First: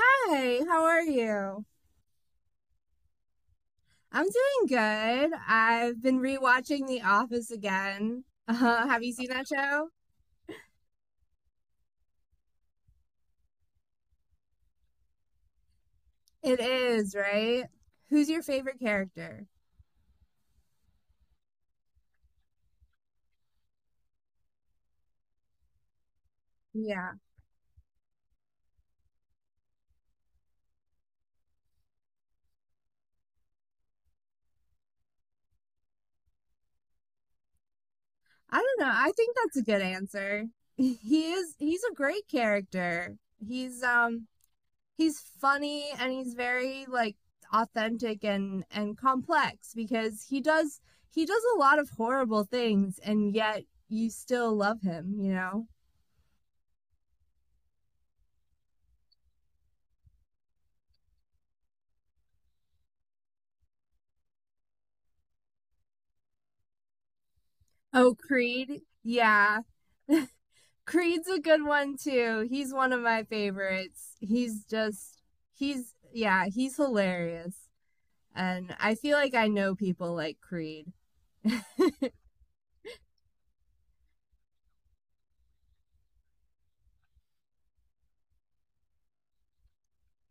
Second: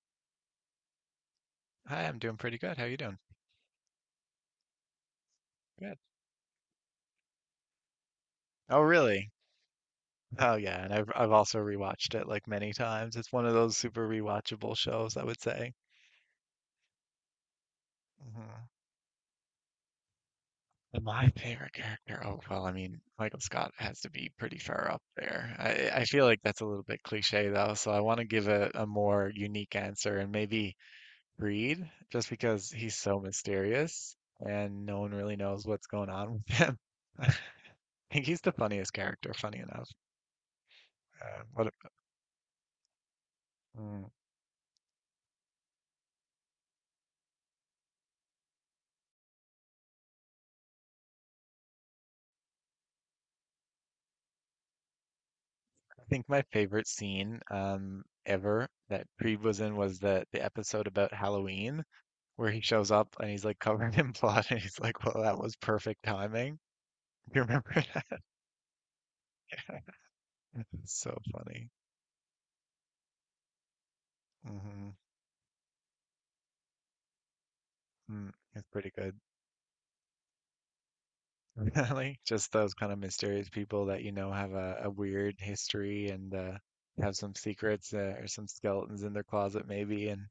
Hey, how are you? Hi, I'm doing pretty good. How you doing? I'm doing good. Good. I've been rewatching The Office again. Oh, Have you really? seen that show? Oh, yeah. And I've also rewatched it like many times. It's one of those super rewatchable shows, I would say. It is, right? Who's your Hmm. favorite character? And my favorite character. Oh, well, I mean, Michael Scott has to be pretty far up there. I feel like that's a little bit Yeah. cliche though, so I want to give a more unique answer and maybe Reed, just because he's so mysterious and no one really knows what's going on with him. I think he's the I don't know. funniest I character, think that's funny a good enough. answer. He Uh, is what? he's a great character. He's um he's funny and he's very like authentic and complex because he does a lot of horrible things and yet you still love him, you know? I think my favorite scene ever that Creed was in was the episode about Halloween where he shows up and he's like covered in blood and he's like, "Well, that was perfect timing." Do you remember Oh, that? Creed. Yeah. It's so Creed's a good funny. one too. He's one of my favorites. He's Hmm. just he's yeah, he's hilarious. Mm, it's And pretty I good. feel like I know people like Creed. Really, just those kind of mysterious people that you know have a weird history and have some secrets or some skeletons in their closet maybe, and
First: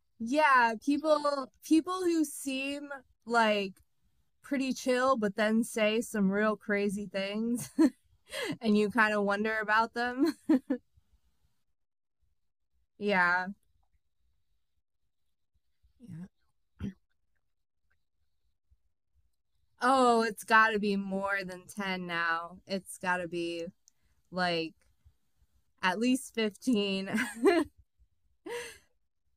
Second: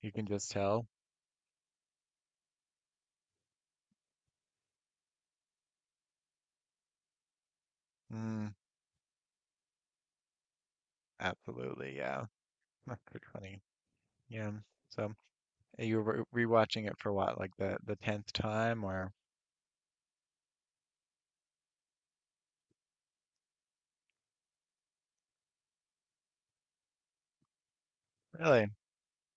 you can just Yeah, tell. people who seem like pretty chill but then say some real crazy things Mm, and you kind of wonder about them. absolutely, yeah. That's pretty Yeah. funny. Yeah. So. You Yeah. were rewatching it for what, like the tenth time, or Oh, it's got to be more than 10 now. It's got to be like at least 15. really,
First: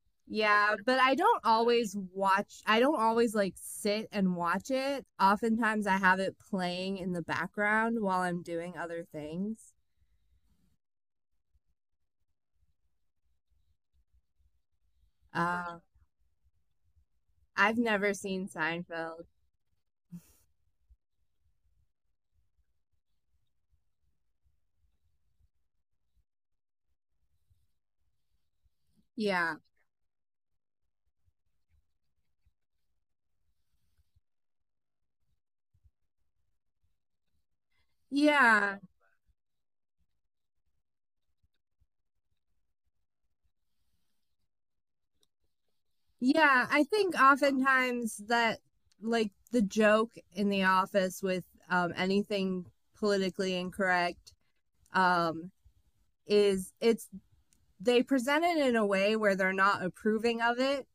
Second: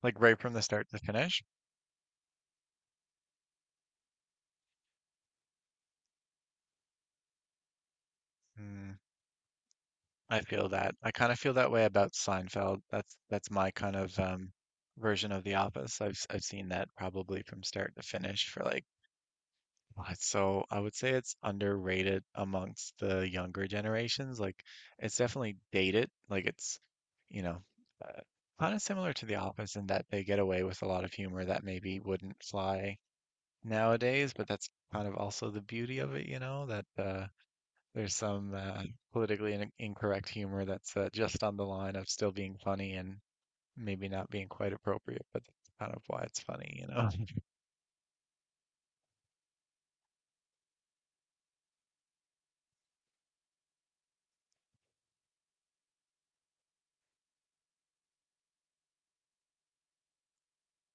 like right from the Yeah, start to but finish? I don't always like sit and watch it. Oftentimes I have it playing in the background while I'm doing Mm, other things. I feel that. I kind of feel that way about Seinfeld. That's my kind of version of The Uh, Office. I've I've seen that probably from I've start to never finish seen for like. Seinfeld. Oh, it's, so I would say it's underrated amongst the younger generations. Like it's definitely dated. Like it's, you know, uh, kind of similar to The Yeah. Office in that they get away with a lot of humor that maybe wouldn't fly nowadays, but that's kind of also the beauty of it, you know, that there's some Yeah. Politically in incorrect humor that's just on the line of still being funny and maybe not being quite appropriate, but that's kind of why it's Yeah. funny, I you know. think oftentimes that like the joke in the office with anything politically incorrect um, is it's they present it in a way where they're not approving of it,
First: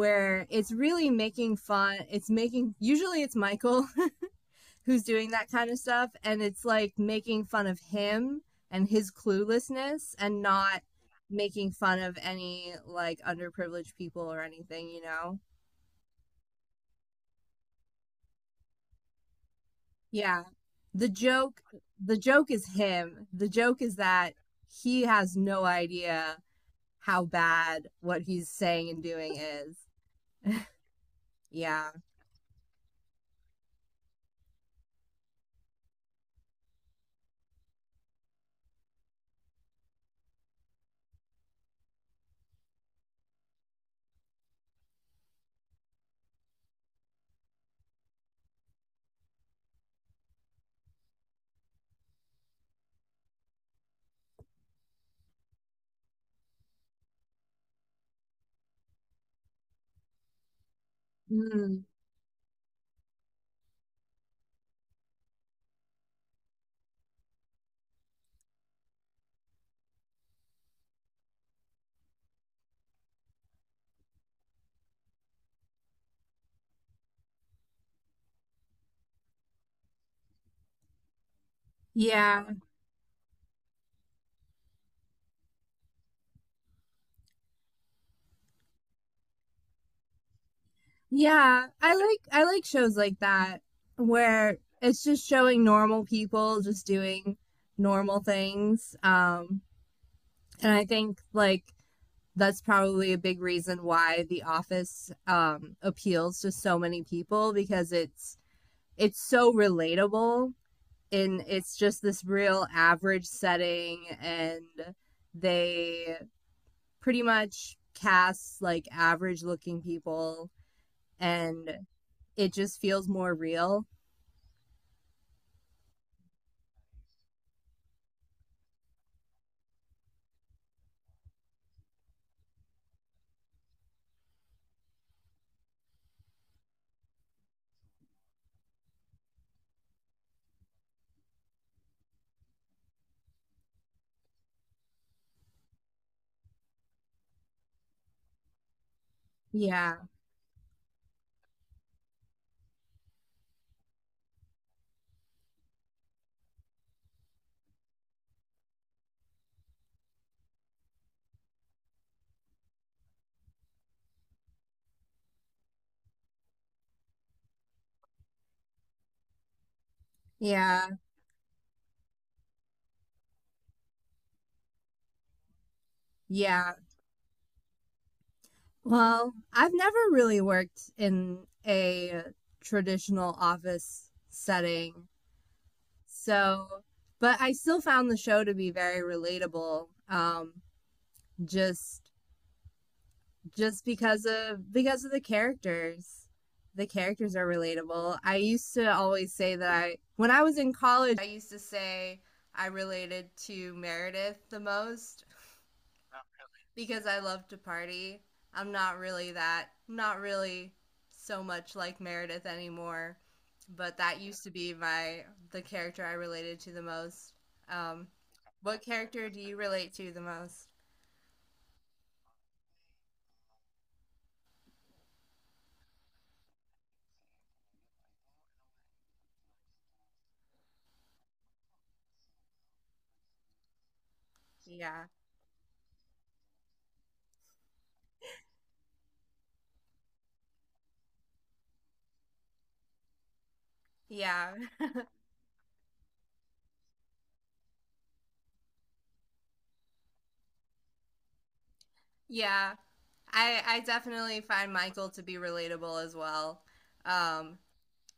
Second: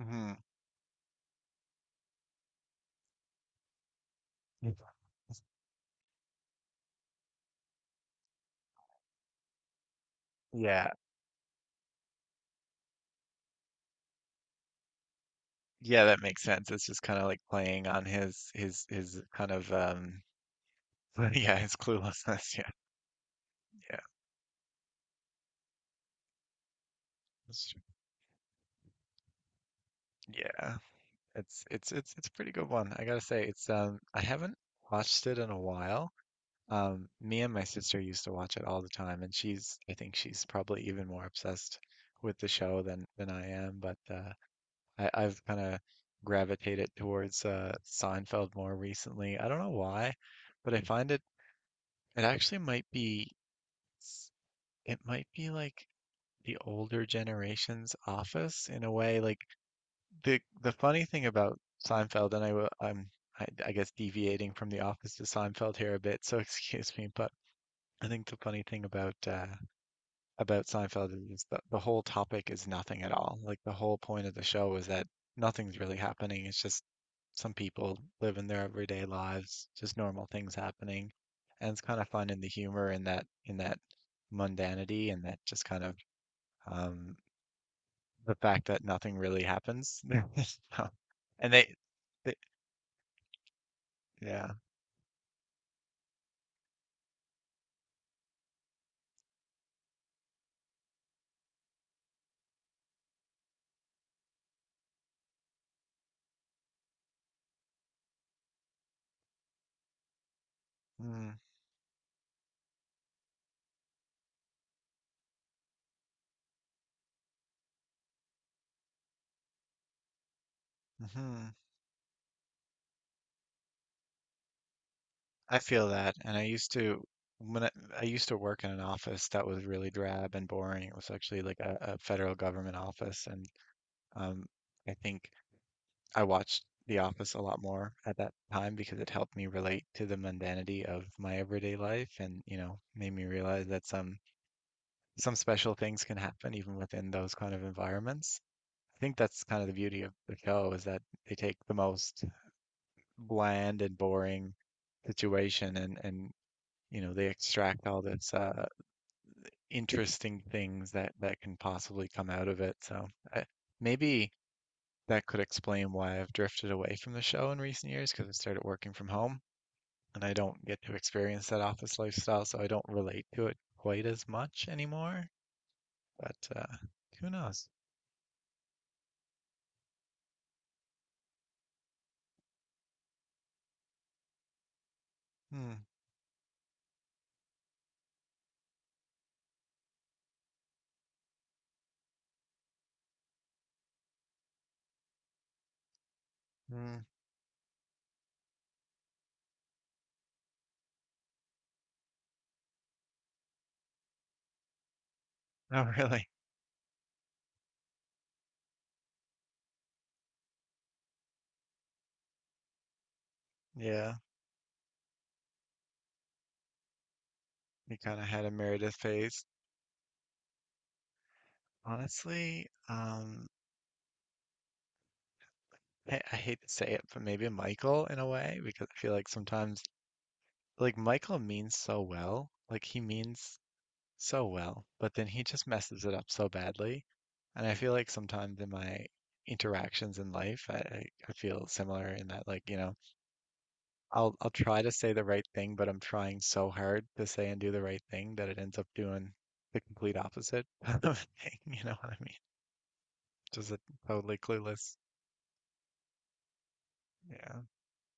Mhm. it's really making fun. Usually it's Michael who's doing that kind of stuff, and it's like making fun of him and his cluelessness and not Yeah, making fun of any like underprivileged people or anything, you know? yeah, that makes sense. It's just kind of like playing on his kind of um, Yeah. The yeah, joke his the joke cluelessness. is him. The joke Yeah, is yeah, that he has no idea how that's true. bad what he's saying and doing is. Yeah. It's Yeah. it's it's it's a pretty good one. I gotta say, it's um, I haven't watched it in a while. Me and my sister used to watch it all the time, and she's, I think she's probably even more obsessed with the show than I am, but I've kind of gravitated towards Seinfeld more recently. I don't know why, but I find it it actually might be s- it might be like the older generation's Office in a way. Like the funny thing about Mm. Seinfeld, and I will I'm I guess deviating from the Office to Seinfeld here a bit, so excuse me, but I think the funny thing about Seinfeld is that the whole topic is nothing at all. Like the whole point of the show is that nothing's really happening. It's just some people living their everyday lives, just normal things happening, and it's kind of fun in Yeah. the humor in that mundanity and that just kind of um, the fact that nothing really happens. So- And Yeah. I they like I like shows like that yeah. where it's just showing normal people just doing normal things. And I think like that's probably a big reason why The Office appeals to so many people because it's so relatable and it's just this real average setting and they pretty much cast like average looking people Mm-hmm. and it just feels more real. I feel that, and I used to when I used to work in an office that was really drab and boring. It was actually like a federal government office, and um, I think I watched The Office a lot more at that time because it helped me relate to the mundanity of my everyday life, and you know, made me realize that some special things can happen even within those kind of environments. I think that's kind of the Yeah. beauty of the show is that they take the most bland and boring situation and you know they extract all this interesting things that that can possibly come out of it. So I, maybe that could explain why I've drifted away from the show in recent years because I started working from home and I don't get Yeah. to experience that office lifestyle, so I don't relate to it quite as much anymore. But Yeah. Who knows? Well, I've never really worked in a traditional office setting. Hmm. So, but I still found the show to be very relatable. Just just because of the characters. The Hmm. characters are relatable. I used to always say that I when I was in college, I used to say I related to Meredith the most Not really. because I love to party. I'm not really that, not really so much like Meredith anymore, but Yeah, that used to be my the character I related to the most. we Um, kind of had a what Meredith character do phase. you relate to the most? Honestly, I hate to say it, but maybe Michael in a way, because I feel like sometimes like Michael means so well, like he means so well, Yeah, but then he just messes it up so badly. And I feel like sometimes in my interactions in life, I feel similar in that like, you know, I'll yeah, try to say the right thing, but I'm trying so hard to say and do the right thing that it ends up doing the complete opposite of the thing, you know what I mean? yeah. I Just I a totally definitely find clueless. Michael to be relatable as well. Um, Yeah.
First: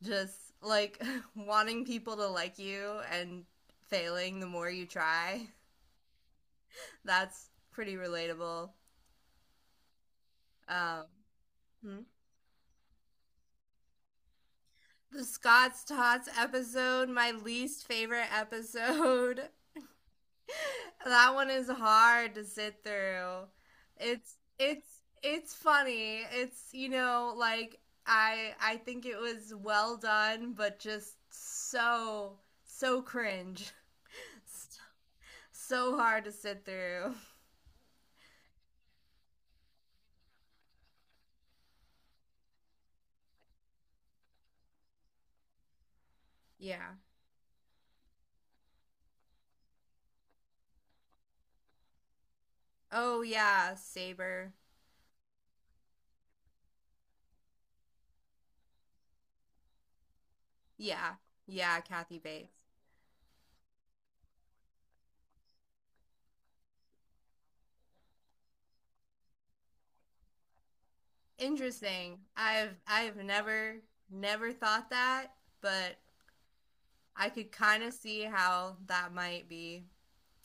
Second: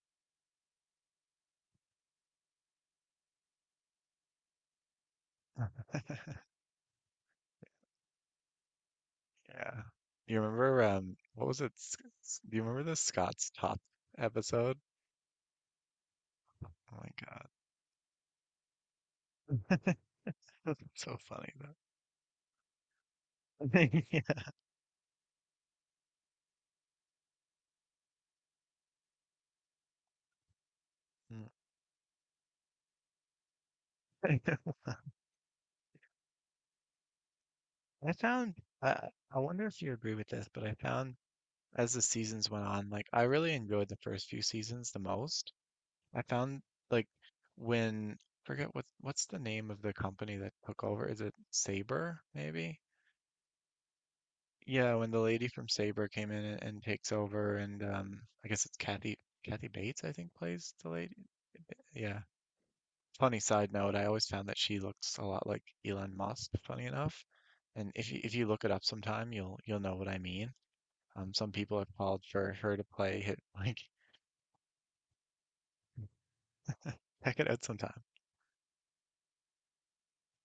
just like wanting people to like you and failing the more you try. That's pretty relatable. Yeah. You remember Um, um, what was it? hmm? Do you remember the Scott's Top episode? The Scott's Tots Oh episode, my my God. least favorite episode. So That one funny is hard to sit through. that. Yeah. It's funny. It's you know like I think it was well done, but just Mm. so cringe, so hard to sit through. I found I I wonder if you agree with this, but I found as the seasons went on, like I really enjoyed the first few seasons the most. I found Yeah. like when forget what what's the name of the company that took over? Is it Saber maybe? Oh yeah, Saber. Yeah, when the lady from Saber came in and takes over, and I guess it's Kathy Bates I think plays the lady. Yeah, yeah, Kathy Yeah, Bates. funny side note, I always found that she looks a lot like Elon Musk, funny enough. And if you look it up sometime, you'll know what I mean. Some people have Interesting. called for I've her to I've play hit never like never thought that, but I check it could out kind of sometime. see how that might be.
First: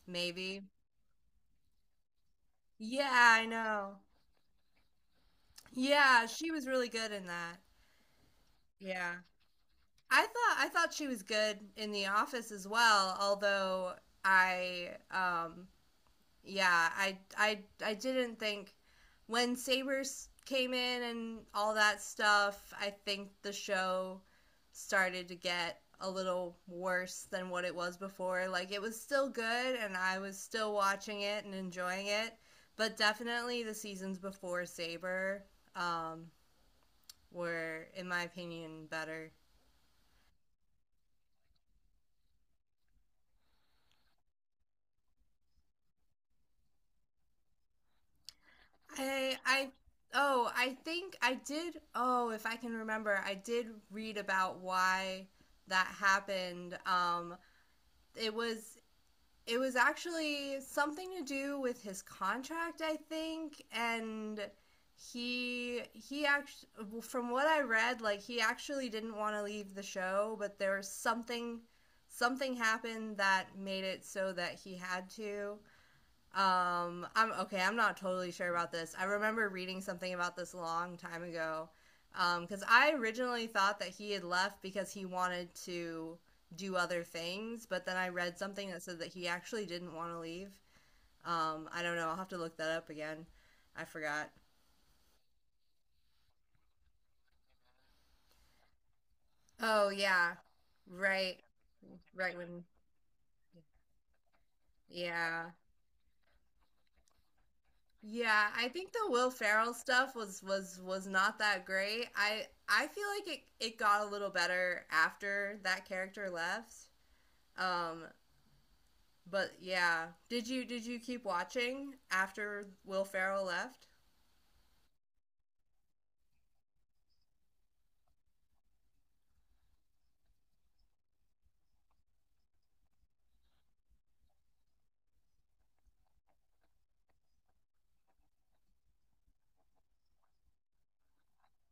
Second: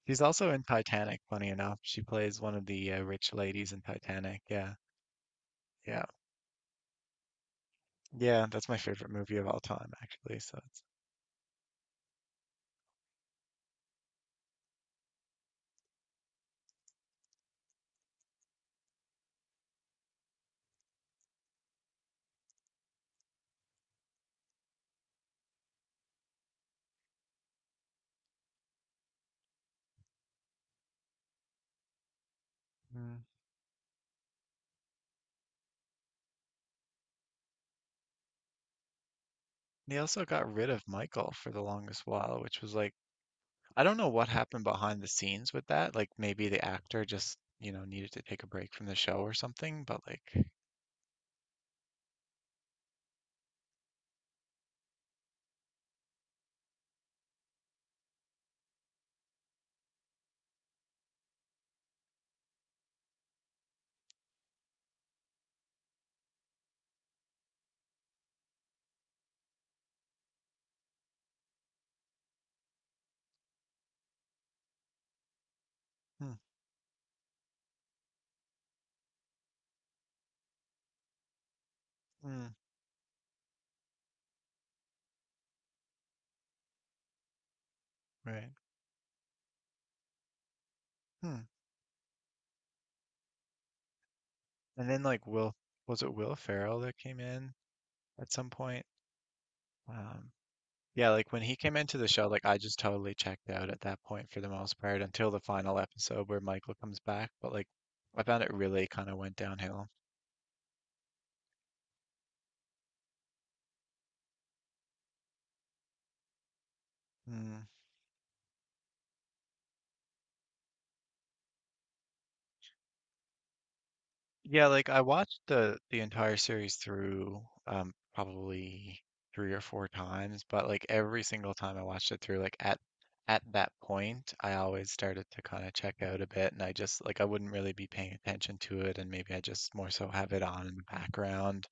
She's also in Maybe. Titanic, funny enough. She plays one of the Yeah, rich I ladies in know. Titanic. Yeah, yeah, Yeah, she was really good in that. yeah. That's my favorite Yeah. movie of all time, I actually. thought So I it's. thought she was good in The Office as well, although I yeah, I I didn't think when Sabers came in and all that stuff, I think the show started to get a little worse than what it was before. Like it was still good and I was still watching it and enjoying it, but Mm. definitely the seasons before Saber um were in my opinion better. They also got rid of Michael for the longest while, which was like I don't know what happened behind the scenes with that. Like maybe the actor just, you know, needed to take a break from the show or I something, but like oh, I think if I can remember, I did read about why that happened. It was it was actually something to do with his contract, I think, and he actually from what I read, like he actually didn't want to leave the show, but there was something something happened that made it so that he had to. hmm, I'm okay. I'm not totally sure about this. I remember reading something about this a long time ago. Hmm, Because I originally thought that he had left because he wanted to do other things, but then I read right. something that said that he actually didn't want to leave. Hmm. I don't know. I'll have to look that up again. I forgot. And then like Will was it Will Ferrell that came in at some point? Oh Um, yeah, yeah, like right, when he came into the show, right like I when just totally checked out at that point for the most part until the yeah. final episode where Michael comes back, but like I found Yeah, it I really think kind the of Will went Ferrell downhill. stuff was was not that great. I feel like it got a little better after that character left. Hmm. Um, but yeah, did you keep watching after Will Ferrell left? Yeah, like I watched the entire series through um, probably three or four times, but like every single time I watched it through, like at that point, I always started to kind of check out a bit and I just like I wouldn't really be paying attention to it and maybe I just more so have it on in the background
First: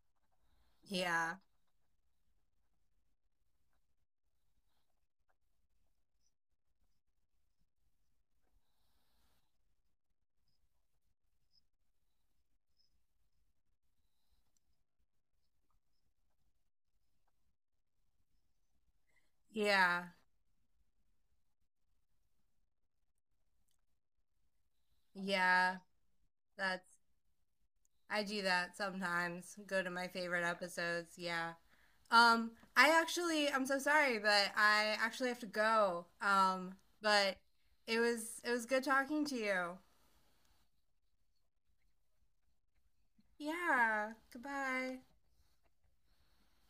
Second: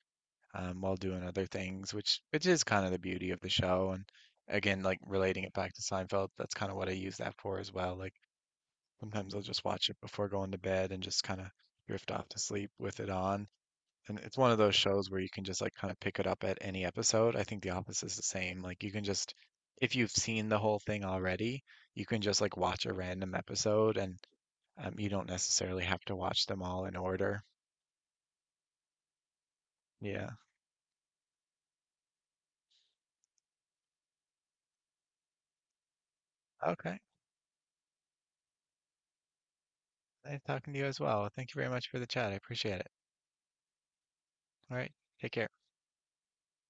um, while doing Yeah. other things, which is kind of the beauty of the show and again like relating it back to Seinfeld, that's kind of what I use that for as well. Like sometimes I'll just watch it before going to bed and just kind of drift off to sleep with it on. And it's one of those shows where you can just like kind of pick it up at any episode. I think The Office is the same. Like you can just if Yeah. you've seen the whole thing already, you can just like watch a random episode and you don't Yeah. necessarily have to watch them That's all in order. I do that sometimes. Go to my Yeah. favorite episodes. Yeah. I actually I'm so sorry, but I actually have to go. Okay. But it was good talking to you. Nice talking to you as well. Thank you very much for the chat. I appreciate it. Yeah. All right. Goodbye. Take care.